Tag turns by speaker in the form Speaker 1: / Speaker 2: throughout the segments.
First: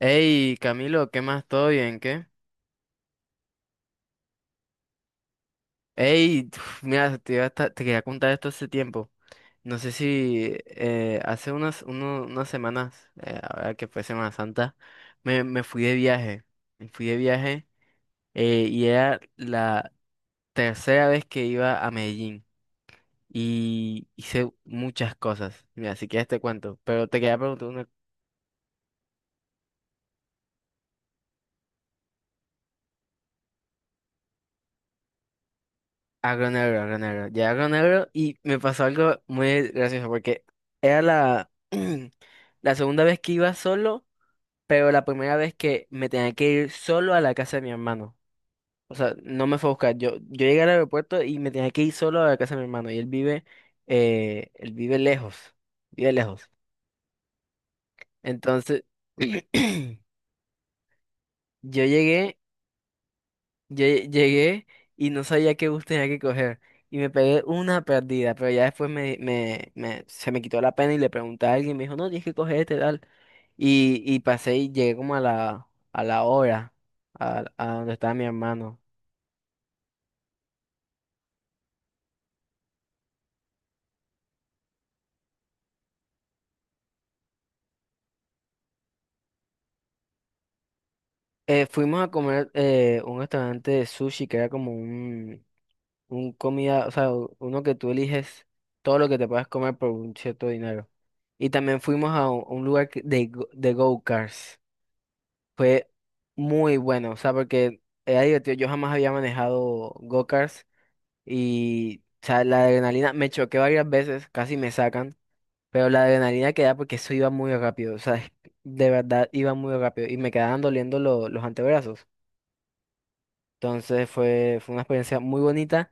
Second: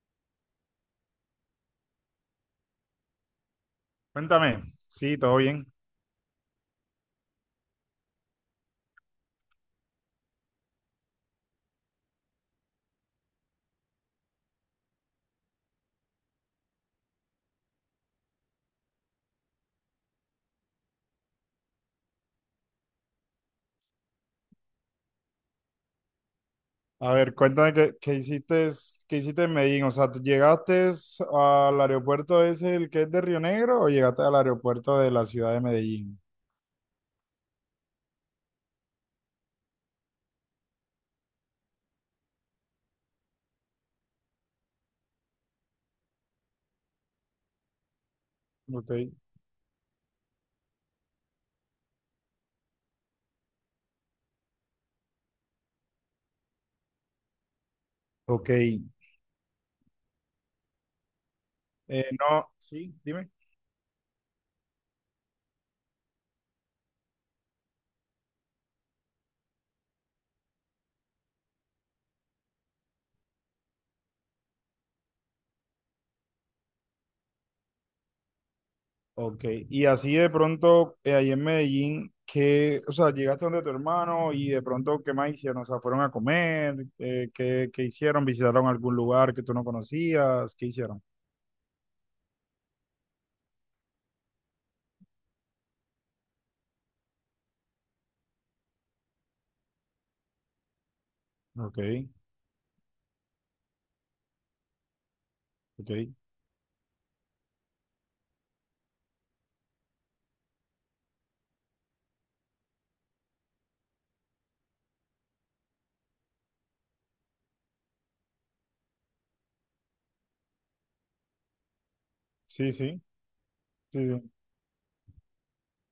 Speaker 1: Ey, Camilo, ¿qué más? ¿Todo bien? ¿Qué?
Speaker 2: Cuéntame, sí, todo bien.
Speaker 1: Ey, mira, te iba a esta- te quería contar esto hace tiempo. No sé si hace unas semanas, ahora que fue Semana Santa, me fui de viaje. Me fui de viaje y era la tercera vez que iba a Medellín y hice muchas cosas. Mira, si quieres te cuento, pero
Speaker 2: A
Speaker 1: te
Speaker 2: ver,
Speaker 1: quería
Speaker 2: cuéntame
Speaker 1: preguntar.
Speaker 2: qué hiciste, qué hiciste en Medellín. O sea, ¿tú llegaste al aeropuerto ese, el que es de Río Negro, o llegaste al aeropuerto de la ciudad de Medellín?
Speaker 1: Agro negro, agro negro. Llegué a agro negro y me pasó algo muy gracioso porque era la, la segunda vez que iba solo, pero la primera vez que me tenía que ir solo a la casa de mi hermano. O
Speaker 2: Ok,
Speaker 1: sea, no me fue a buscar. Yo llegué al aeropuerto y me tenía que ir solo a la casa de mi hermano. Y él vive lejos. Vive lejos.
Speaker 2: ok. Eh,
Speaker 1: Entonces, yo llegué
Speaker 2: no, sí, dime.
Speaker 1: Llegué y no sabía qué bus tenía que coger. Y me pegué una perdida, pero ya después se me quitó la pena y le pregunté a alguien, me dijo, no, tienes que coger este tal. Y pasé y llegué como a la hora, a donde estaba mi hermano.
Speaker 2: Ok, y así de pronto, ahí en Medellín, qué, o sea, llegaste donde tu hermano y de pronto, ¿qué más hicieron? O sea, ¿fueron a comer? ¿Qué, qué hicieron? ¿Visitaron algún lugar que tú no conocías? ¿Qué hicieron?
Speaker 1: Fuimos a comer un restaurante de sushi que era como un comida, o sea, uno que tú eliges todo lo que te puedas comer por un cierto dinero. Y
Speaker 2: Ok,
Speaker 1: también fuimos a un lugar de go-karts. Fue
Speaker 2: ok.
Speaker 1: muy bueno, o sea, porque era divertido. Yo jamás había manejado go-karts y, o sea, la adrenalina me choqué varias veces, casi me sacan, pero la adrenalina que da porque eso iba muy rápido, o sea, de verdad iba muy rápido y me quedaban doliendo los antebrazos.
Speaker 2: Sí, sí, sí,
Speaker 1: Entonces
Speaker 2: sí.
Speaker 1: fue una experiencia muy bonita.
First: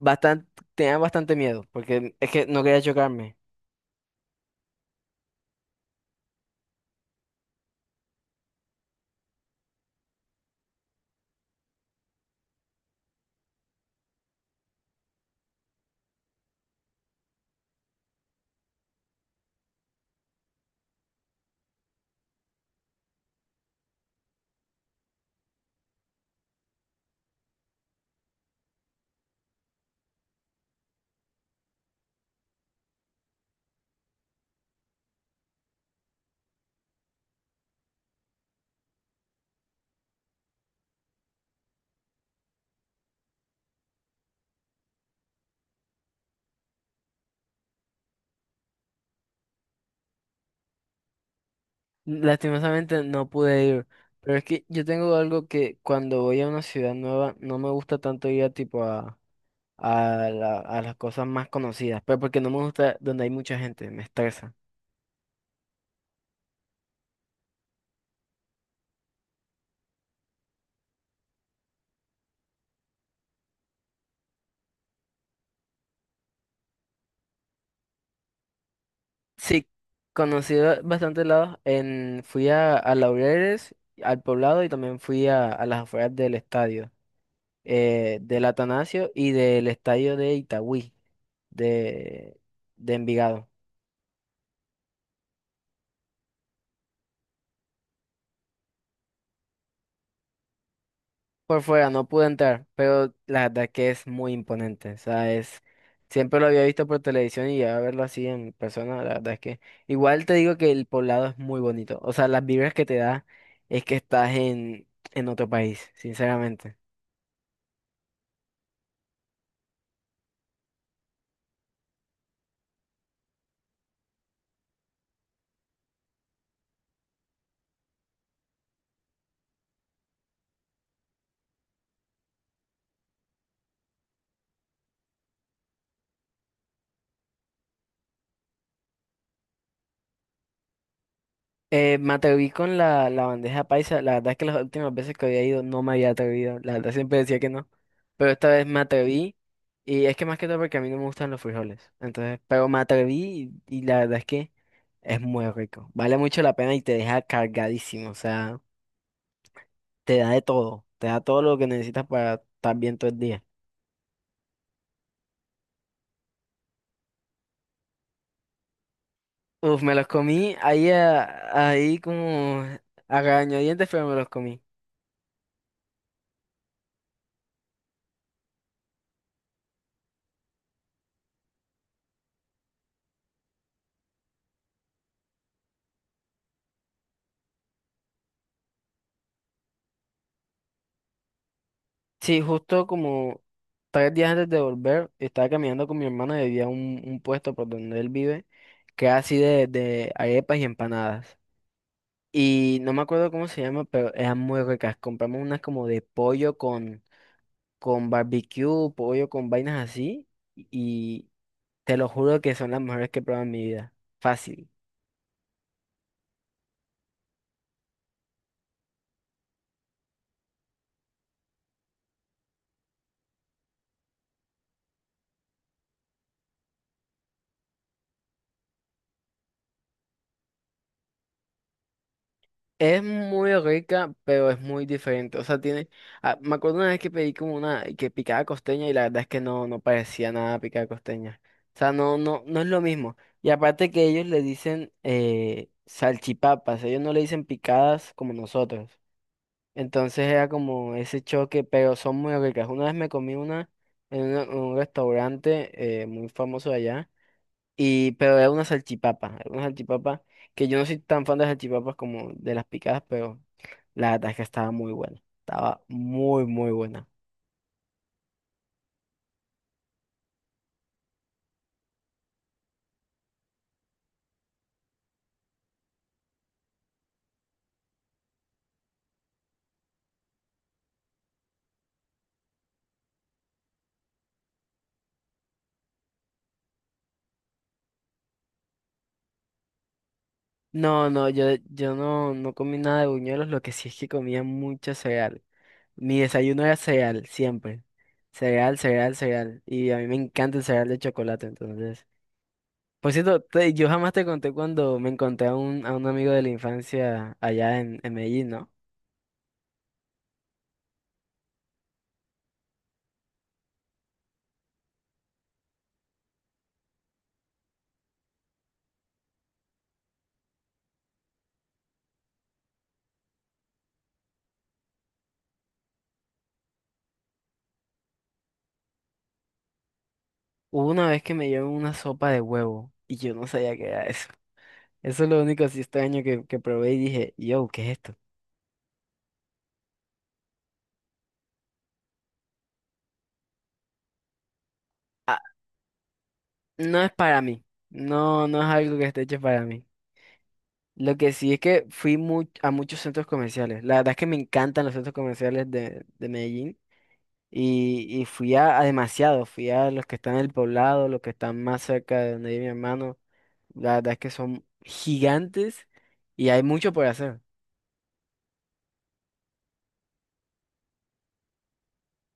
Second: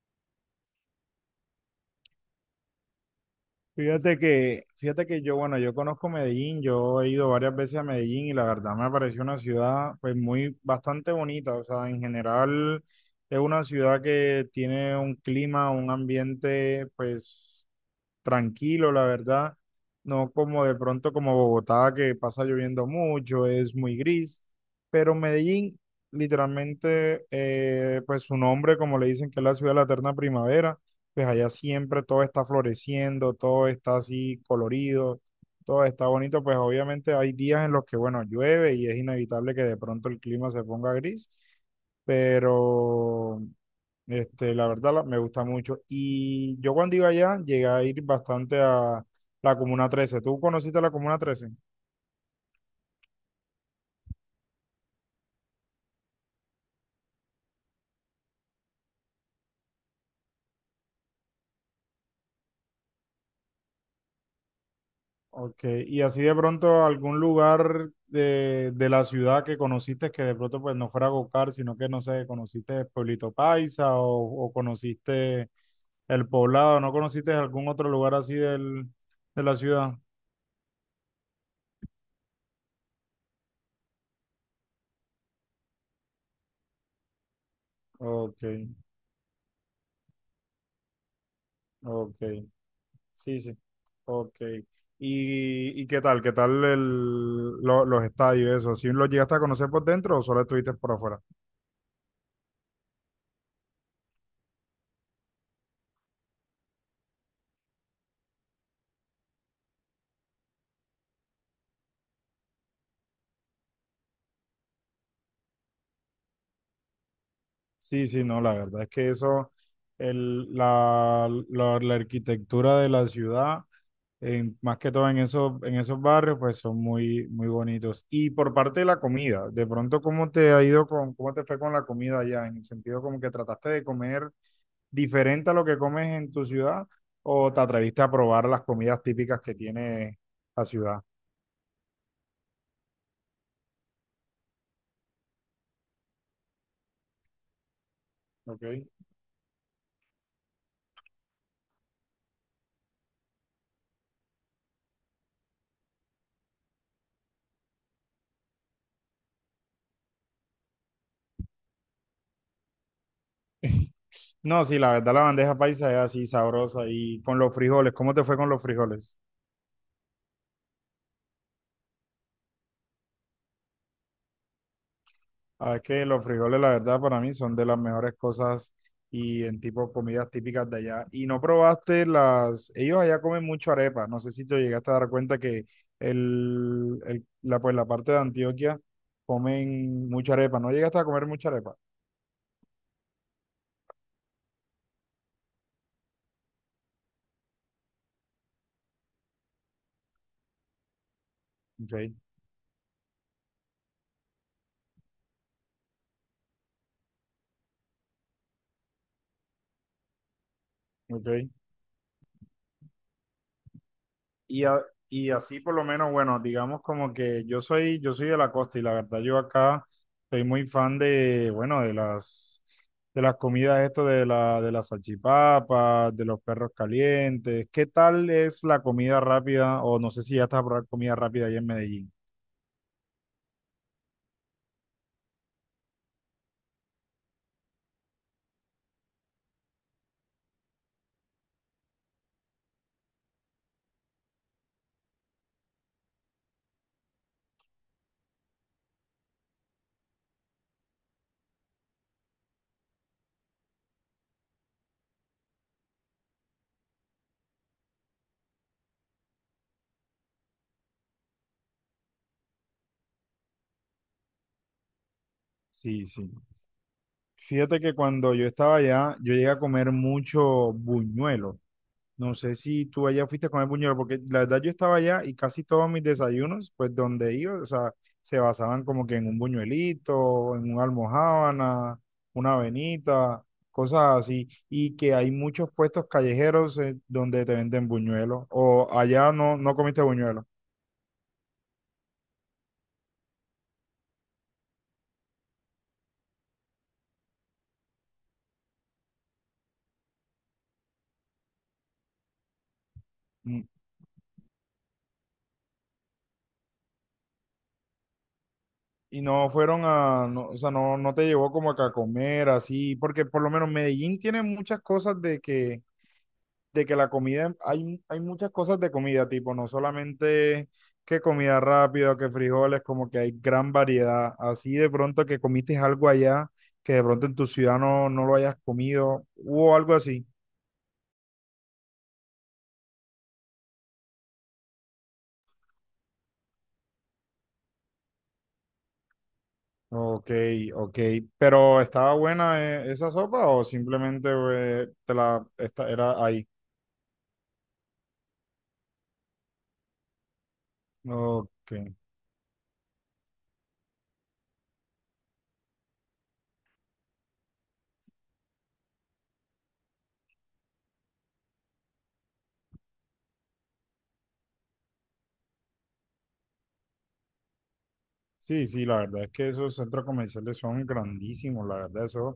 Speaker 1: Bastante, tenía bastante miedo porque es que no quería chocarme.
Speaker 2: Fíjate que yo, bueno, yo conozco Medellín, yo he ido varias veces a Medellín y la verdad me pareció una ciudad pues muy bastante bonita. O sea, en general es una ciudad que tiene un clima, un ambiente pues tranquilo, la verdad. No como de pronto como Bogotá, que pasa lloviendo mucho, es muy gris. Pero Medellín, literalmente, pues su nombre, como le dicen, que es la ciudad de la eterna primavera, pues allá siempre todo está floreciendo, todo está así colorido, todo está bonito. Pues obviamente hay días en los que, bueno, llueve y es inevitable que de pronto el clima se ponga gris. Pero este, la verdad, me gusta mucho. Y yo cuando iba allá llegué a ir bastante a la Comuna 13. ¿Tú conociste la Comuna 13?
Speaker 1: Lastimosamente no pude ir. Pero es que yo tengo algo que cuando voy a una ciudad nueva no me gusta tanto ir a tipo a las cosas más conocidas, pero porque no me gusta donde hay mucha gente, me estresa.
Speaker 2: Ok, y así de pronto algún lugar de la ciudad que conociste, que de pronto pues no fuera Gocar, sino que, no sé, conociste Pueblito Paisa o conociste El Poblado, ¿no conociste algún otro lugar así del, de la
Speaker 1: Sí,
Speaker 2: ciudad?
Speaker 1: conocí bastantes lados. En, fui a Laureles, al Poblado y también fui a las afueras del estadio,
Speaker 2: Ok,
Speaker 1: del Atanasio y del estadio de Itagüí,
Speaker 2: ok.
Speaker 1: de, de
Speaker 2: Sí,
Speaker 1: Envigado.
Speaker 2: sí. Ok. Y qué tal? ¿Qué tal los estadios, eso? ¿Sí los llegaste a conocer por dentro o solo estuviste por afuera?
Speaker 1: Por fuera no pude entrar, pero la verdad que es muy imponente. O sea, es, siempre lo había visto por televisión y ya verlo así en persona, la verdad es que igual te digo que el poblado es muy bonito. O sea, las vibras que te da es que estás en otro país, sinceramente.
Speaker 2: Sí, sí, no, la verdad es que eso, la arquitectura de la ciudad, más que todo en esos barrios, pues son muy, muy bonitos. Y por parte de la comida, de pronto, ¿cómo te ha ido con, cómo te fue con la comida allá? En el sentido como que trataste de comer diferente a lo que comes en tu ciudad, o te atreviste a probar las comidas típicas que tiene la ciudad.
Speaker 1: Me atreví con la bandeja paisa. La verdad es que las últimas veces que había ido no me había atrevido. La verdad siempre decía que no. Pero esta
Speaker 2: Ok.
Speaker 1: vez me atreví. Y es que más que todo porque a mí no me gustan los frijoles. Entonces, pero me atreví y la verdad es que... Es muy rico. Vale mucho la pena y te deja cargadísimo. O sea, te da de todo. Te da todo lo que necesitas para estar bien todo el día.
Speaker 2: No, sí, la verdad la bandeja paisa es así sabrosa, y con los frijoles, ¿cómo te fue con los frijoles?
Speaker 1: Uf, me los comí ahí, ahí como a regañadientes, pero me los comí.
Speaker 2: Ah, es que los frijoles la verdad para mí son de las mejores cosas y en tipo comidas típicas de allá. Y no probaste las, ellos allá comen mucho arepa, no sé si te llegaste a dar cuenta que el- la, pues, la parte de Antioquia comen mucha arepa, ¿no llegaste a comer mucha arepa?
Speaker 1: Sí, justo como tres días antes de volver, estaba caminando con mi hermano y había un puesto por donde él vive, que era así de arepas y empanadas.
Speaker 2: Ok,
Speaker 1: Y no me acuerdo cómo se llama, pero eran muy ricas. Compramos unas como de pollo con barbecue, pollo, con vainas así. Y
Speaker 2: ok.
Speaker 1: te lo juro que son las mejores que he probado en mi vida.
Speaker 2: Y,
Speaker 1: Fácil.
Speaker 2: a- y así por lo menos, bueno, digamos como que yo soy de la costa y la verdad yo acá soy muy fan de, bueno, de las comidas esto de la, de las salchipapas, de los perros calientes. ¿Qué tal es la comida rápida? O no sé si ya estás a probar comida rápida allá en Medellín.
Speaker 1: Es muy rica, pero es muy diferente. O sea, tiene. Ah, me acuerdo una vez que pedí como una que picada costeña y la verdad es que no, no parecía nada picada costeña. O sea, no, no, no es lo mismo. Y aparte que ellos le dicen salchipapas, ellos no le dicen picadas como nosotros. Entonces era como ese choque, pero son muy ricas. Una vez me comí una en un restaurante muy famoso de allá, y, pero era una salchipapa que yo no soy tan fan de las salchipapas como de las picadas, pero la verdad es que estaba muy buena, estaba
Speaker 2: Sí, sí.
Speaker 1: muy, muy buena.
Speaker 2: Fíjate que cuando yo estaba allá, yo llegué a comer mucho buñuelo. No sé si tú allá fuiste a comer buñuelos, porque la verdad yo estaba allá y casi todos mis desayunos, pues donde iba, o sea, se basaban como que en un buñuelito, en una almojábana, una avenita, cosas así, y que hay muchos puestos callejeros donde te venden buñuelos, o allá no, no comiste buñuelos.
Speaker 1: No, no, yo no, no comí nada de buñuelos, lo que sí es que comía mucho cereal. Mi desayuno era cereal, siempre. Cereal, cereal, cereal. Y a mí me encanta el cereal de chocolate, entonces... Por cierto,
Speaker 2: Mm.
Speaker 1: yo jamás te conté cuando me encontré a a un amigo de la infancia allá en Medellín, ¿no?
Speaker 2: Y no fueron a, no, o sea, no, no te llevó como que a comer así, porque por lo menos Medellín tiene muchas cosas de que la comida, hay muchas cosas de comida, tipo, no solamente que comida rápida, que frijoles, como que hay gran variedad. Así de pronto que comiste algo allá que de pronto en tu ciudad no, no lo hayas comido o algo así.
Speaker 1: Hubo una vez que me llevó una sopa de huevo y yo no sabía qué era eso. Eso es lo único así extraño que probé y dije, yo, ¿qué es esto?
Speaker 2: Ok, ok. Pero ¿estaba buena esa sopa o simplemente te
Speaker 1: Ah,
Speaker 2: la esta, era ahí?
Speaker 1: no es para mí. No, no es algo que esté hecho para mí. Lo que sí es
Speaker 2: Ok.
Speaker 1: que fui a muchos centros comerciales. La verdad es que me encantan los centros comerciales de Medellín. Fui a demasiados, fui a los que están en el poblado, los que están más cerca de donde vive mi hermano. La verdad es que son gigantes y hay mucho por hacer.
Speaker 2: Sí, sí, la verdad es que esos centros comerciales son grandísimos, la verdad, esos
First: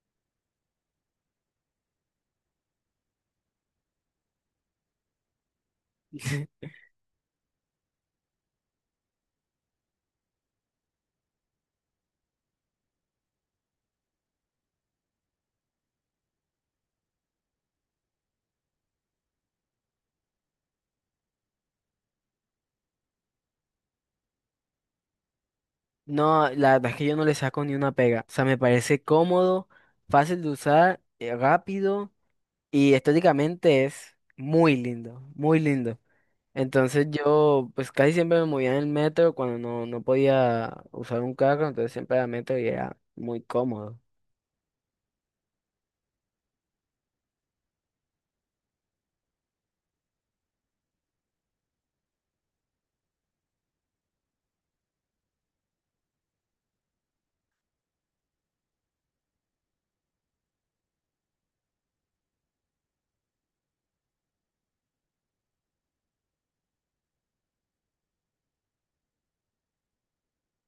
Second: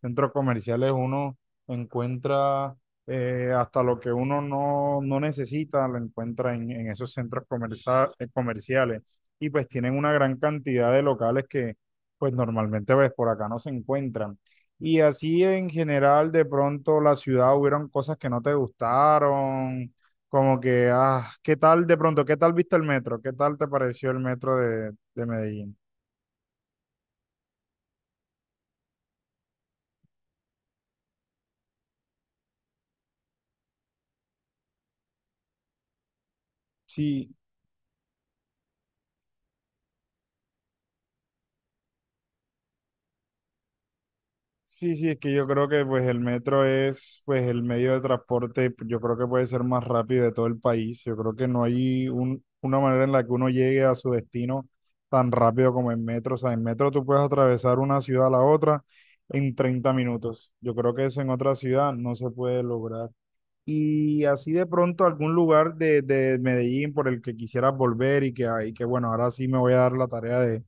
Speaker 2: centros comerciales uno encuentra hasta lo que uno no, no necesita, lo encuentra en esos comerciales, y pues tienen una gran cantidad de locales que pues normalmente pues por acá no se encuentran. Y así en general de pronto la ciudad hubieron cosas que no te gustaron como que, ah, ¿qué tal de pronto? ¿Qué tal viste el metro? ¿Qué tal te pareció el metro de Medellín?
Speaker 1: No, la verdad es que yo no le saco ni una pega. O sea, me parece cómodo, fácil de usar, rápido y estéticamente es muy lindo, muy lindo. Entonces
Speaker 2: Sí.
Speaker 1: yo, pues casi siempre me movía en el metro cuando no, no podía usar un carro, entonces siempre era metro y era muy cómodo.
Speaker 2: Sí, sí, es que yo creo que pues el metro es pues el medio de transporte, yo creo que puede ser más rápido de todo el país. Yo creo que no hay un, una manera en la que uno llegue a su destino tan rápido como en metro. O sea, en metro tú puedes atravesar una ciudad a la otra en 30 minutos. Yo creo que eso en otra ciudad no se puede lograr. Y así de pronto algún lugar de Medellín por el que quisieras volver y que bueno, ahora sí me voy a dar la tarea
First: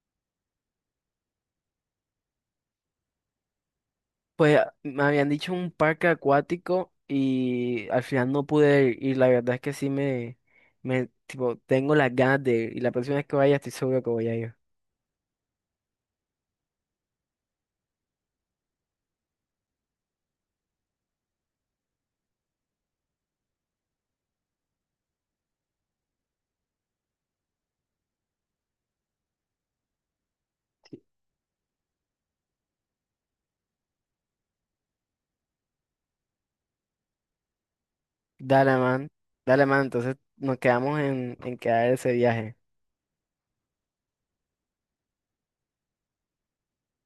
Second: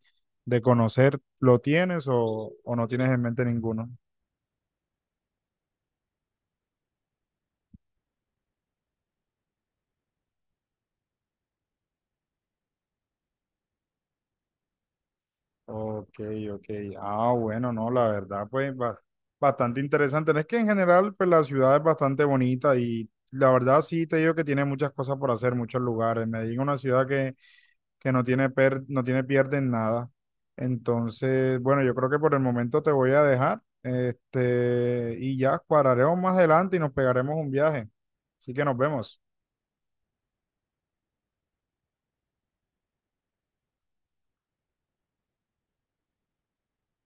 Speaker 2: de conocer, ¿lo tienes o no tienes en mente ninguno?
Speaker 1: Pues me habían dicho un parque acuático y al final no pude ir. Y la verdad es que sí tipo, tengo las ganas de ir. Y la próxima vez que vaya estoy seguro que voy a ir.
Speaker 2: Ok, ok. Ah, bueno, no, la verdad, pues bastante interesante. Es que en general, pues la ciudad es bastante bonita y la verdad sí te digo que tiene muchas cosas por hacer, muchos lugares. Medellín es una ciudad que que no tiene pierde en nada. Entonces, bueno, yo creo que por el momento te voy a dejar, este, y ya cuadraremos más adelante y nos pegaremos un viaje. Así que nos
Speaker 1: Dale, man.
Speaker 2: vemos.
Speaker 1: Dale, man. Entonces nos quedamos en quedar ese viaje.